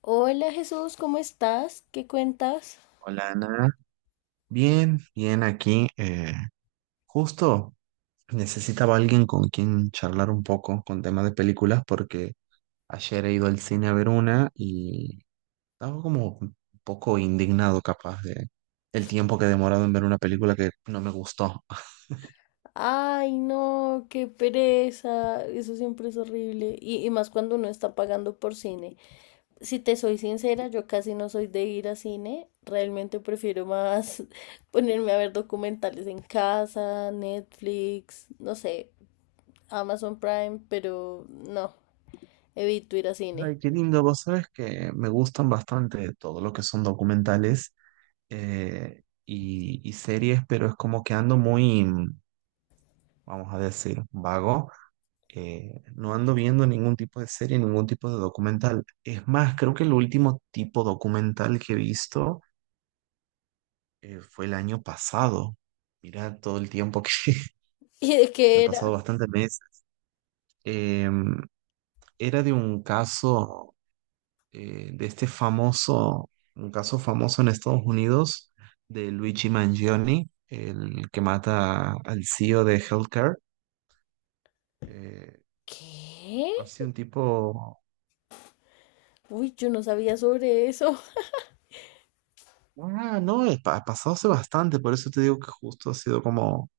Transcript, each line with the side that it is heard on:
left: Hola Jesús, ¿cómo estás? ¿Qué cuentas?
right: Hola Ana, bien, bien aquí. Justo necesitaba alguien con quien charlar un poco con temas de películas porque ayer he ido al cine a ver una y estaba como un poco indignado capaz de el tiempo que he demorado en ver una película que no me gustó.
left: Ay, no, qué pereza. Eso siempre es horrible. Y más cuando uno está pagando por cine. Si te soy sincera, yo casi no soy de ir a cine. Realmente prefiero más ponerme a ver documentales en casa, Netflix, no sé, Amazon Prime, pero no, evito ir a cine.
right: Ay, qué lindo, vos sabes que me gustan bastante todo lo que son documentales, y series, pero es como que ando muy, vamos a decir, vago. No ando viendo ningún tipo de serie, ningún tipo de documental. Es más, creo que el último tipo documental que he visto, fue el año pasado. Mira todo el tiempo que
left: ¿Y de
right: han
left: qué era?
right: pasado bastantes meses. Eh, Era de un caso, de este famoso, un caso famoso en Estados Unidos, de Luigi Mangione, el que mata al CEO de Healthcare. Eh,
left: ¿Qué?
right: Ha sido un tipo.
left: Uy, yo no sabía sobre eso.
right: Ah, no, ha pasado hace bastante, por eso te digo que justo ha sido como,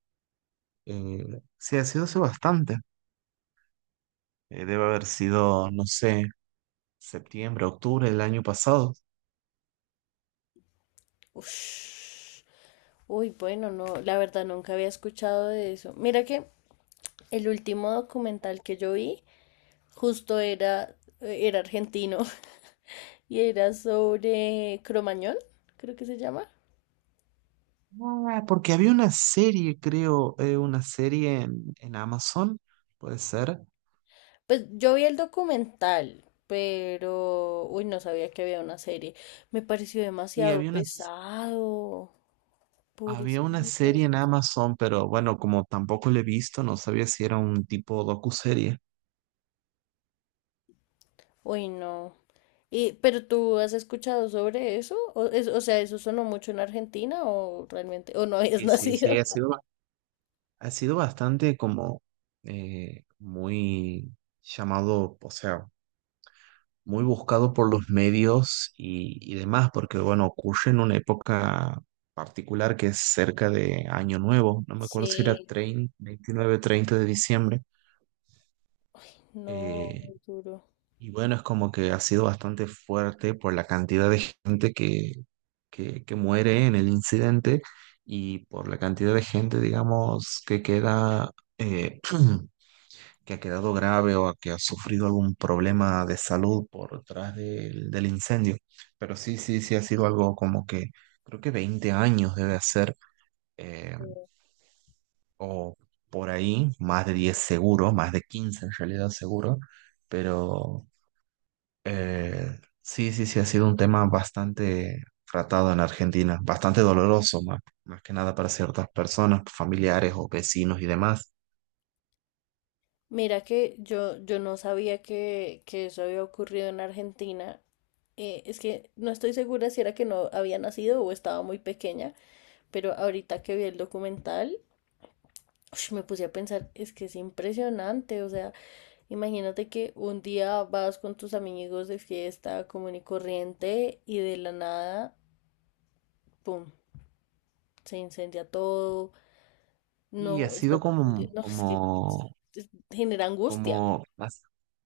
right: sí, ha sido hace bastante. Debe haber sido, no sé, septiembre, octubre del año pasado.
left: Ush. Uy, bueno, no, la verdad nunca había escuchado de eso. Mira que el último documental que yo vi justo era, era argentino y era sobre Cromañón, creo que se llama.
right: Ah, porque había una serie, creo, una serie en Amazon, puede ser.
left: Pues yo vi el documental, pero, uy, no sabía que había una serie. Me pareció
right: Sí,
left: demasiado
right: había una,
left: pesado,
right: había una
left: pobrecito.
right: serie en Amazon, pero bueno, como tampoco la he visto, no sabía si era un tipo docuserie.
left: Uy, no. Y, ¿pero tú has escuchado sobre eso? O, o sea, ¿eso sonó mucho en Argentina o realmente, o no habías
right: Y sí, sí,
left: nacido?
right: ha sido bastante como, muy llamado, o sea, muy buscado por los medios y demás, porque bueno, ocurre en una época particular que es cerca de Año Nuevo, no me acuerdo si era
left: Sí,
right: 30, 29, 30 de diciembre.
left: no,
right: eh,
left: muy duro.
right: y bueno, es como que ha sido bastante fuerte por la cantidad de gente que, que muere en el incidente y por la cantidad de gente, digamos, que queda... eh, que ha quedado grave o a que ha sufrido algún problema de salud por detrás del, del incendio. Pero sí, sí, sí ha sido algo como que creo que 20 años debe ser, eh, o por ahí, más de 10 seguro, más de 15 en realidad seguro, pero sí, sí, sí ha sido un tema bastante tratado en Argentina, bastante doloroso, más, más que nada para ciertas personas, familiares o vecinos y demás.
left: Mira que yo no sabía que eso había ocurrido en Argentina. Es que no estoy segura si era que no había nacido o estaba muy pequeña, pero ahorita que vi el documental, ush, me puse a pensar, es que es impresionante, o sea, imagínate que un día vas con tus amigos de fiesta común y corriente y de la nada, ¡pum!, se incendia todo,
right: Y ha
left: no
right: sido
left: estás confundido,
right: como,
left: no, es que es-
right: como.
left: genera angustia.
right: Como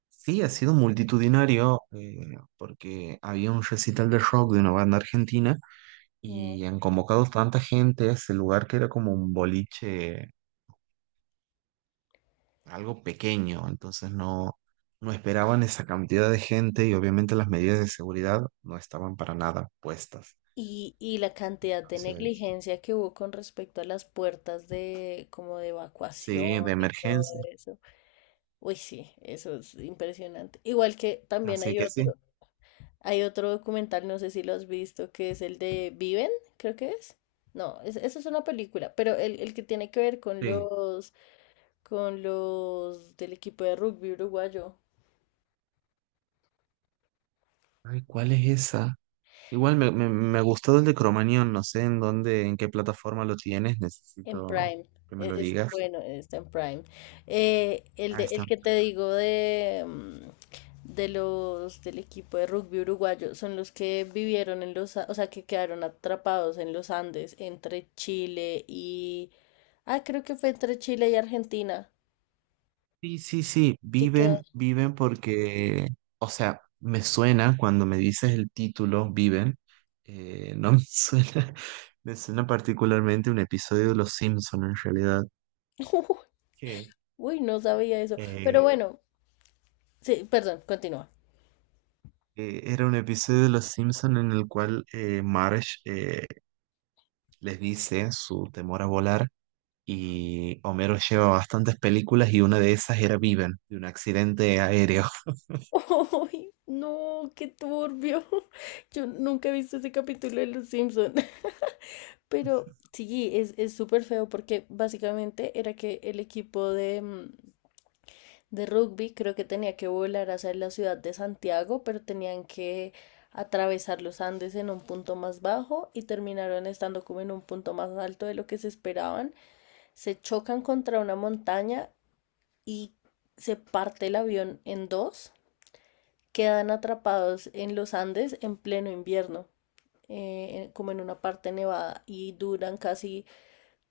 right: sí, ha sido multitudinario, porque había un recital de rock de una banda argentina
left: ¿No?
right: y han convocado tanta gente a ese lugar que era como un boliche, algo pequeño, entonces no, no esperaban esa cantidad de gente y obviamente las medidas de seguridad no estaban para nada puestas.
left: Y la cantidad de
right: Entonces,
left: negligencia que hubo con respecto a las puertas de como de evacuación
right: sí, de
left: y todo
right: emergencia.
left: eso. Uy, sí, eso es impresionante. Igual que también
right: Así
left: hay
right: que
left: otro.
right: sí,
left: Hay otro documental, no sé si lo has visto, que es el de Viven, creo que es. No, eso es una película, pero el que tiene que ver
right: sí.
left: con los del equipo de rugby uruguayo
right: Ay, ¿cuál es esa? Igual me gustó el de Cromanión, no sé en dónde, en qué plataforma lo tienes,
left: en
right: necesito
left: Prime.
right: que me lo
left: Ese es,
right: digas.
left: bueno, está en Prime. El
right: Ah,
left: de, el
right: está.
left: que te digo de, de los del equipo de rugby uruguayo son los que vivieron en los, o sea, que quedaron atrapados en los Andes entre Chile y, ah, creo que fue entre Chile y Argentina.
right: Sí, sí, sí,
left: Que
right: viven,
left: queda-
right: viven porque, o sea, me suena cuando me dices el título, viven, no me suena, me suena particularmente un episodio de Los Simpson en realidad. Qué
left: Uy, no sabía eso. Pero
right: eh,
left: bueno, sí, perdón, continúa.
right: era un episodio de Los Simpson en el cual Marge, les dice su temor a volar y Homero lleva bastantes películas y una de esas era Viven, de un accidente aéreo.
left: ¡Uy, no! ¡Qué turbio! Yo nunca he visto ese capítulo de Los Simpson. Pero sí, es súper feo porque básicamente era que el equipo de, de rugby creo que tenía que volar hacia la ciudad de Santiago, pero tenían que atravesar los Andes en un punto más bajo y terminaron estando como en un punto más alto de lo que se esperaban. Se chocan contra una montaña y se parte el avión en dos, quedan atrapados en los Andes en pleno invierno, como en una parte nevada, y duran casi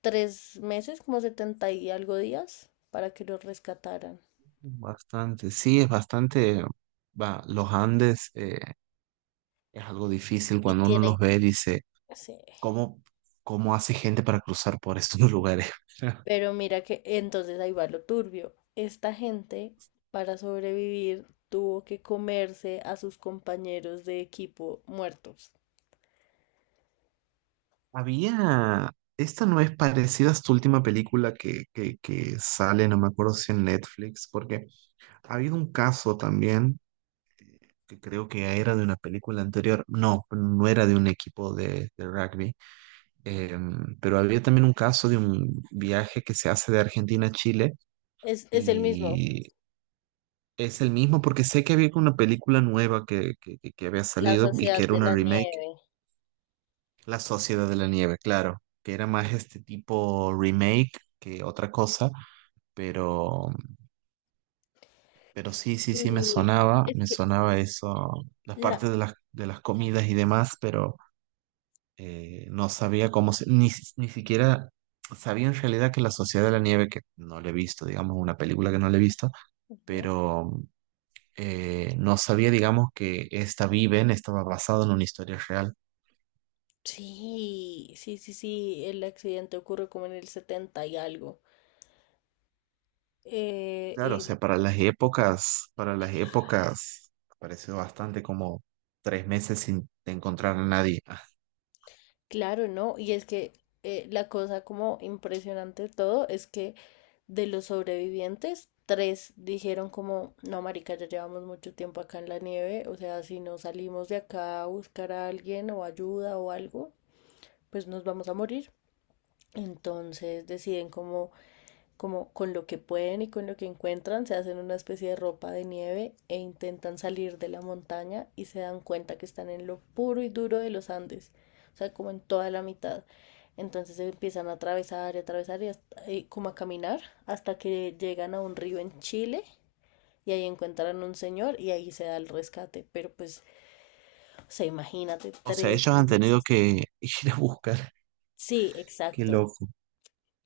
left: 3 meses, como 70 y algo días, para que los rescataran.
right: Bastante, sí, es bastante, va, los Andes, es algo difícil
left: Y
right: cuando uno
left: tienen,
right: los ve, dice,
left: sí,
right: ¿cómo, cómo hace gente para cruzar por estos lugares?
left: pero mira que entonces ahí va lo turbio. Esta gente, para sobrevivir, tuvo que comerse a sus compañeros de equipo muertos.
right: Había, esta no es parecida a tu última película que, que sale, no me acuerdo si en Netflix, porque ha habido un caso también, que creo que era de una película anterior, no, no era de un equipo de rugby. Eh, pero había también un caso de un viaje que se hace de Argentina a Chile
left: Es el mismo,
right: y es el mismo porque sé que había una película nueva que, que había
left: la
right: salido y que
left: sociedad
right: era
left: de
right: una
left: la
right: remake.
left: nieve.
right: La Sociedad de la Nieve, claro, que era más este tipo remake que otra cosa, pero, pero sí, sí, sí,
left: Y es
right: me
left: que
right: sonaba eso, las
left: la,
right: partes de las comidas y demás, pero... no sabía cómo se, ni, ni siquiera sabía en realidad que La Sociedad de la Nieve, que no la he visto, digamos, una película que no la he visto,
left: ujú,
right: pero no sabía, digamos, que esta Viven estaba basada en una historia real.
left: sí, sí, sí, sí, el accidente ocurre como en el 70 y algo. Eh,
right: Claro, o
left: y
right: sea, para las épocas, pareció bastante como tres meses sin encontrar a nadie.
left: claro, ¿no? Y es que la cosa como impresionante de todo es que de los sobrevivientes, tres dijeron como, no, marica, ya llevamos mucho tiempo acá en la nieve, o sea, si no salimos de acá a buscar a alguien o ayuda o algo, pues nos vamos a morir. Entonces deciden como con lo que pueden y con lo que encuentran, se hacen una especie de ropa de nieve e intentan salir de la montaña y se dan cuenta que están en lo puro y duro de los Andes, o sea, como en toda la mitad. Entonces empiezan a atravesar y atravesar y como a caminar hasta que llegan a un río en Chile y ahí encuentran un señor y ahí se da el rescate. Pero pues, o sea, imagínate
right: O sea,
left: tres
right: ellos han tenido
left: meses.
right: que ir a buscar.
left: Sí,
right: Qué
left: exacto.
right: loco,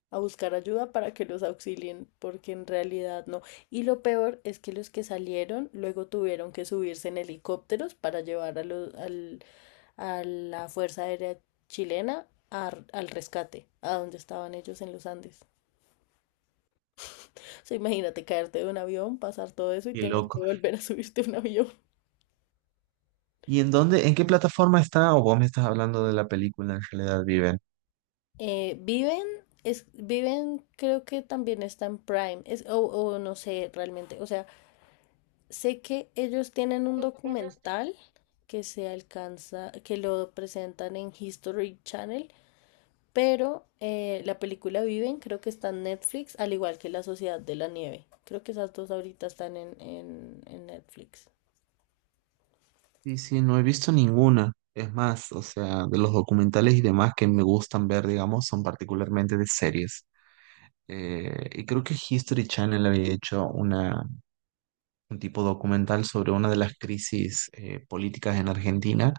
left: A buscar ayuda para que los auxilien, porque en realidad no. Y lo peor es que los que salieron luego tuvieron que subirse en helicópteros para llevar a, los, al, a la Fuerza Aérea Chilena al rescate, a donde estaban ellos en los Andes. O sea, imagínate caerte de un avión, pasar todo eso y
right: qué
left: tener
right: loco.
left: que volver a subirte a un avión.
right: ¿Y en dónde, en qué plataforma está? O vos me estás hablando de la película en realidad, Viven.
left: Viven, es, viven, creo que también está en Prime, es, o no sé realmente, o sea. Sé que ellos tienen un documental que se alcanza, que lo presentan en History Channel, pero la película Viven creo que está en Netflix, al igual que La Sociedad de la Nieve. Creo que esas dos ahorita están en Netflix.
right: Sí, sí, no he visto ninguna. Es más, o sea, de los documentales y demás que me gustan ver, digamos, son particularmente de series. Y creo que History Channel había hecho una, un tipo documental sobre una de las crisis políticas en Argentina.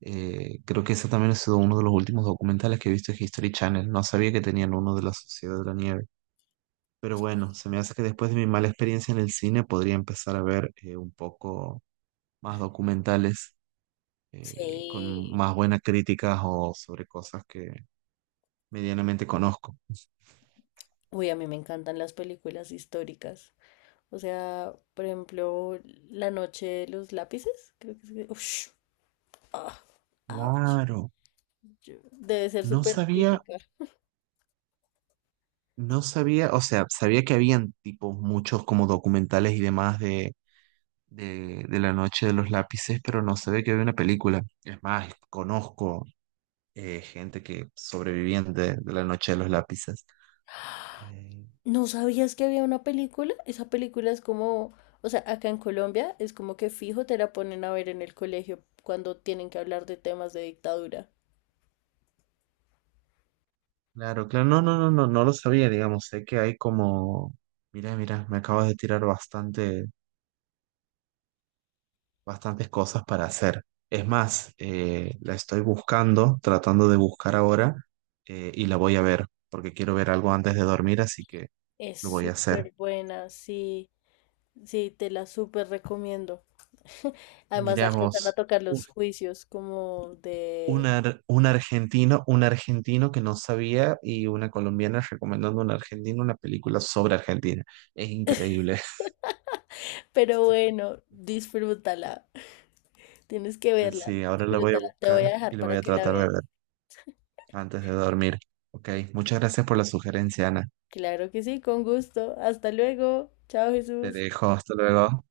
right: Creo que ese también ha sido uno de los últimos documentales que he visto en History Channel. No sabía que tenían uno de la Sociedad de la Nieve. Pero bueno,
left: Sí.
right: se me hace que después de mi mala experiencia en el cine podría empezar a ver, un poco más documentales. Con
left: Sí.
right: más buenas críticas o sobre cosas que medianamente conozco.
left: Uy, a mí me encantan las películas históricas. O sea, por ejemplo, La Noche de los Lápices, creo que es. Ush, ah, ouch.
right: Claro,
left: Yo- debe ser
right: no
left: súper
right: sabía,
left: típica.
right: no sabía, o sea, sabía que habían tipos muchos como documentales y demás de la noche de los lápices, pero no sabía que había una película. Es más, conozco gente que sobrevivían de la noche de los lápices. Eh,
left: ¿No sabías que había una película? Esa película es como, o sea, acá en Colombia es como que fijo te la ponen a ver en el colegio cuando tienen que hablar de temas de dictadura.
right: claro, claro, no, no, no, no, no lo sabía, digamos, sé que hay como, mira, mira, me acabas de tirar bastantes cosas para hacer. Es más, la estoy buscando, tratando de buscar ahora, y la voy a ver porque quiero ver algo antes de dormir, así que
left: Es
right: lo voy a hacer.
left: súper buena, sí, sí, te la súper recomiendo. Además alcanzan a
right: Miramos
left: tocar los juicios como
right: un,
left: de...
right: un argentino que no sabía y una colombiana recomendando a un argentino una película sobre Argentina. Es increíble.
left: Pero bueno, disfrútala, tienes que
right: Pues
left: verla,
right: sí, ahora la voy a
left: disfrútala. Te
right: buscar
left: voy a
right: y
left: dejar
right: la voy
left: para
right: a
left: que la
right: tratar de
left: veas.
right: ver antes de dormir. Ok, muchas gracias por la sugerencia, Ana.
left: Claro que sí, con gusto. Hasta luego. Chao,
right: Te
left: Jesús.
right: dejo, hasta luego.